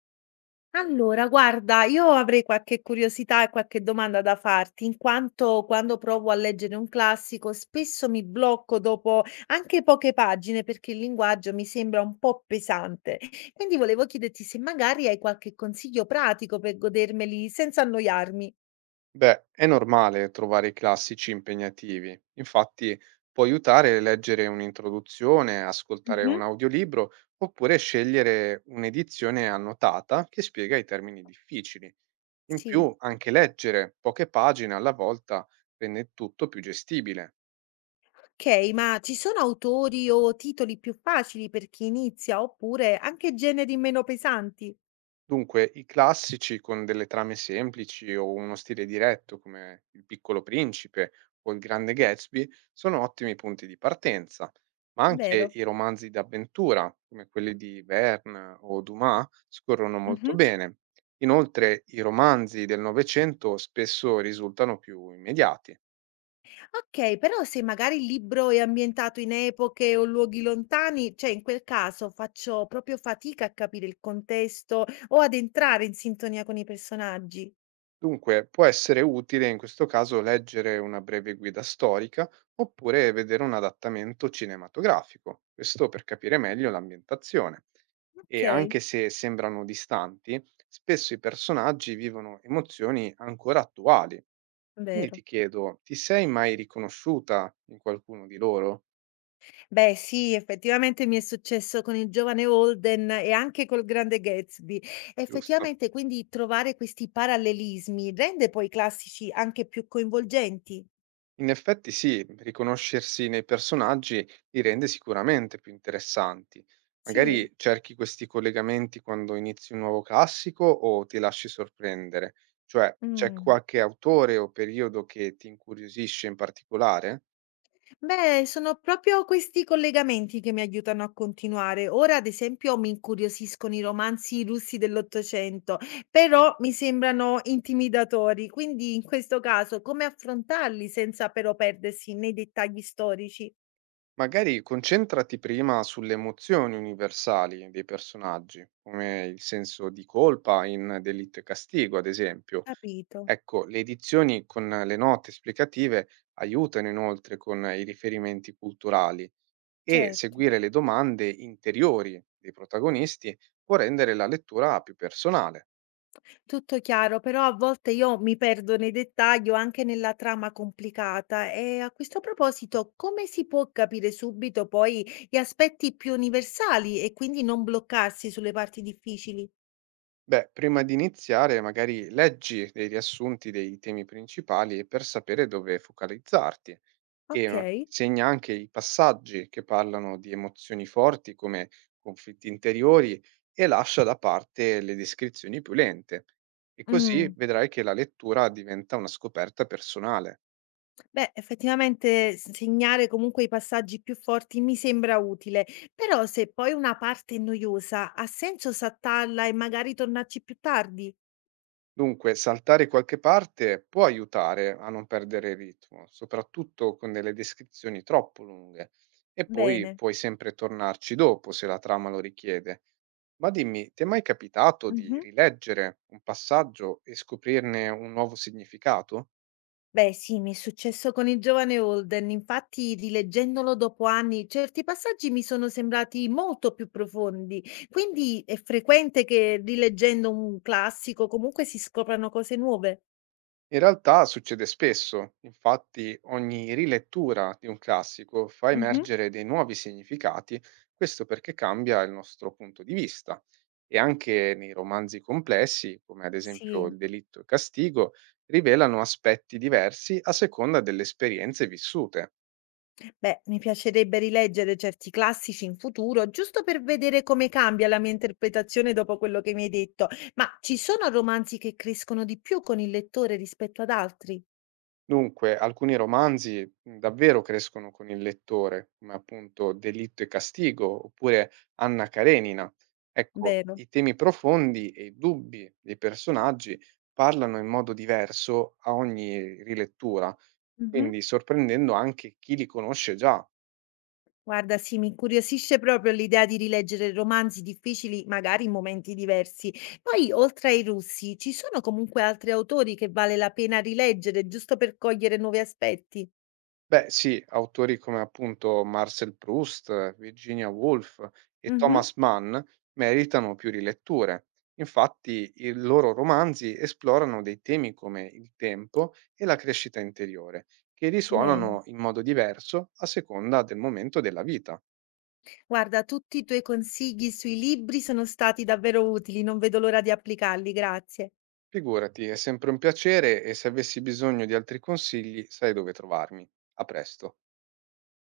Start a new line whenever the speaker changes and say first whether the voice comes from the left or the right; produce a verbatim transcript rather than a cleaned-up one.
left: Allora, guarda, io avrei qualche curiosità e qualche domanda da farti, in quanto quando provo a leggere un classico spesso mi blocco dopo anche poche pagine perché il linguaggio mi sembra un po' pesante. Quindi volevo chiederti se magari hai qualche consiglio pratico per godermeli senza annoiarmi.
right: Beh, è normale trovare i classici impegnativi. Infatti, può aiutare leggere un'introduzione, ascoltare
left: Mhm.
right: un audiolibro oppure scegliere un'edizione annotata che spiega i termini difficili. In
left: Sì.
right: più, anche leggere poche pagine alla volta rende tutto più gestibile.
left: Ok, ma ci sono autori o titoli più facili per chi inizia oppure anche generi meno pesanti,
right: Dunque, i classici con delle trame semplici o uno stile diretto come Il Piccolo Principe o Il Grande Gatsby sono ottimi punti di partenza, ma anche
left: vero?
right: i romanzi d'avventura come quelli di Verne o Dumas scorrono molto bene. Inoltre, i romanzi del Novecento spesso risultano più immediati.
left: Okay, però se magari il libro è ambientato in epoche o luoghi lontani, cioè in quel caso faccio proprio fatica a capire il contesto o ad entrare in sintonia con i personaggi.
right: Dunque, può essere utile in questo caso leggere una breve guida storica oppure vedere un adattamento cinematografico, questo per capire meglio l'ambientazione. E
left: Okay,
right: anche se sembrano distanti, spesso i personaggi vivono emozioni ancora attuali. Quindi
left: vero.
right: ti chiedo, ti sei mai riconosciuta in qualcuno di loro?
left: Beh sì, effettivamente mi è successo con il giovane Holden e anche col grande Gatsby.
right: Giusto?
left: Effettivamente quindi trovare questi parallelismi rende poi i classici anche più coinvolgenti?
right: In effetti sì, riconoscersi nei personaggi li rende sicuramente più interessanti.
left: Sì?
right: Magari cerchi questi collegamenti quando inizi un nuovo classico o ti lasci sorprendere? Cioè, c'è
left: Mh.
right: qualche autore o periodo che ti incuriosisce in particolare?
left: Beh, sono proprio questi collegamenti che mi aiutano a continuare. Ora, ad esempio, mi incuriosiscono i romanzi russi dell'Ottocento, però mi sembrano intimidatori. Quindi, in questo caso, come affrontarli senza però perdersi nei dettagli storici?
right: Magari concentrati prima sulle emozioni universali dei personaggi, come il senso di colpa in Delitto e Castigo, ad esempio.
left: Capito,
right: Ecco, le edizioni con le note esplicative aiutano inoltre con i riferimenti culturali e
left: certo.
right: seguire le domande interiori dei protagonisti può rendere la lettura più personale.
left: Tutto chiaro, però a volte io mi perdo nei dettagli o anche nella trama complicata e a questo proposito come si può capire subito poi gli aspetti più universali e quindi non bloccarsi sulle parti difficili?
right: Beh, prima di iniziare, magari leggi dei riassunti dei temi principali per sapere dove focalizzarti. E
left: Ok?
right: eh, segna anche i passaggi che parlano di emozioni forti come conflitti interiori e lascia da parte le descrizioni più lente. E così
left: Mm.
right: vedrai che la lettura diventa una scoperta personale.
left: Beh, effettivamente s- segnare comunque i passaggi più forti mi sembra utile, però se poi una parte è noiosa, ha senso saltarla e magari tornarci più tardi?
right: Dunque, saltare qualche parte può aiutare a non perdere il ritmo, soprattutto con delle descrizioni troppo lunghe, e poi
left: Bene.
right: puoi sempre tornarci dopo se la trama lo richiede. Ma dimmi, ti è mai capitato di
left: Mhm.
right: rileggere un passaggio e scoprirne un nuovo significato?
left: Beh sì, mi è successo con il giovane Holden, infatti rileggendolo dopo anni certi passaggi mi sono sembrati molto più profondi, quindi è frequente che rileggendo un classico comunque si scoprano cose nuove.
right: In realtà succede spesso, infatti ogni rilettura di un classico fa
left: Mhm.
right: emergere dei nuovi significati, questo perché cambia il nostro punto di vista. E anche nei romanzi complessi, come ad esempio
left: Sì,
right: Il delitto e Castigo, rivelano aspetti diversi a seconda delle esperienze vissute.
left: beh, mi piacerebbe rileggere certi classici in futuro, giusto per vedere come cambia la mia interpretazione dopo quello che mi hai detto, ma ci sono romanzi che crescono di più con il lettore rispetto ad altri,
right: Dunque, alcuni romanzi mhmm, davvero crescono con il lettore, come appunto Delitto e Castigo oppure Anna Karenina. Ecco,
left: vero?
right: i temi profondi e i dubbi dei personaggi parlano in modo diverso a ogni rilettura,
left: Mhm.
right: quindi sorprendendo anche chi li conosce già.
left: Guarda, sì, mi incuriosisce proprio l'idea di rileggere romanzi difficili, magari in momenti diversi. Poi, oltre ai russi, ci sono comunque altri autori che vale la pena rileggere, giusto per cogliere nuovi aspetti?
right: Beh sì, autori come appunto Marcel Proust, Virginia Woolf e
left: Mhm.
right: Thomas Mann meritano più riletture. Infatti i loro romanzi esplorano dei temi come il tempo e la crescita interiore, che
left: Bene.
right: risuonano in modo diverso a seconda del momento della vita.
left: Guarda, tutti i tuoi consigli sui libri sono stati davvero utili, non vedo l'ora di applicarli, grazie.
right: Figurati, è sempre un piacere e se avessi bisogno di altri consigli sai dove trovarmi. A presto.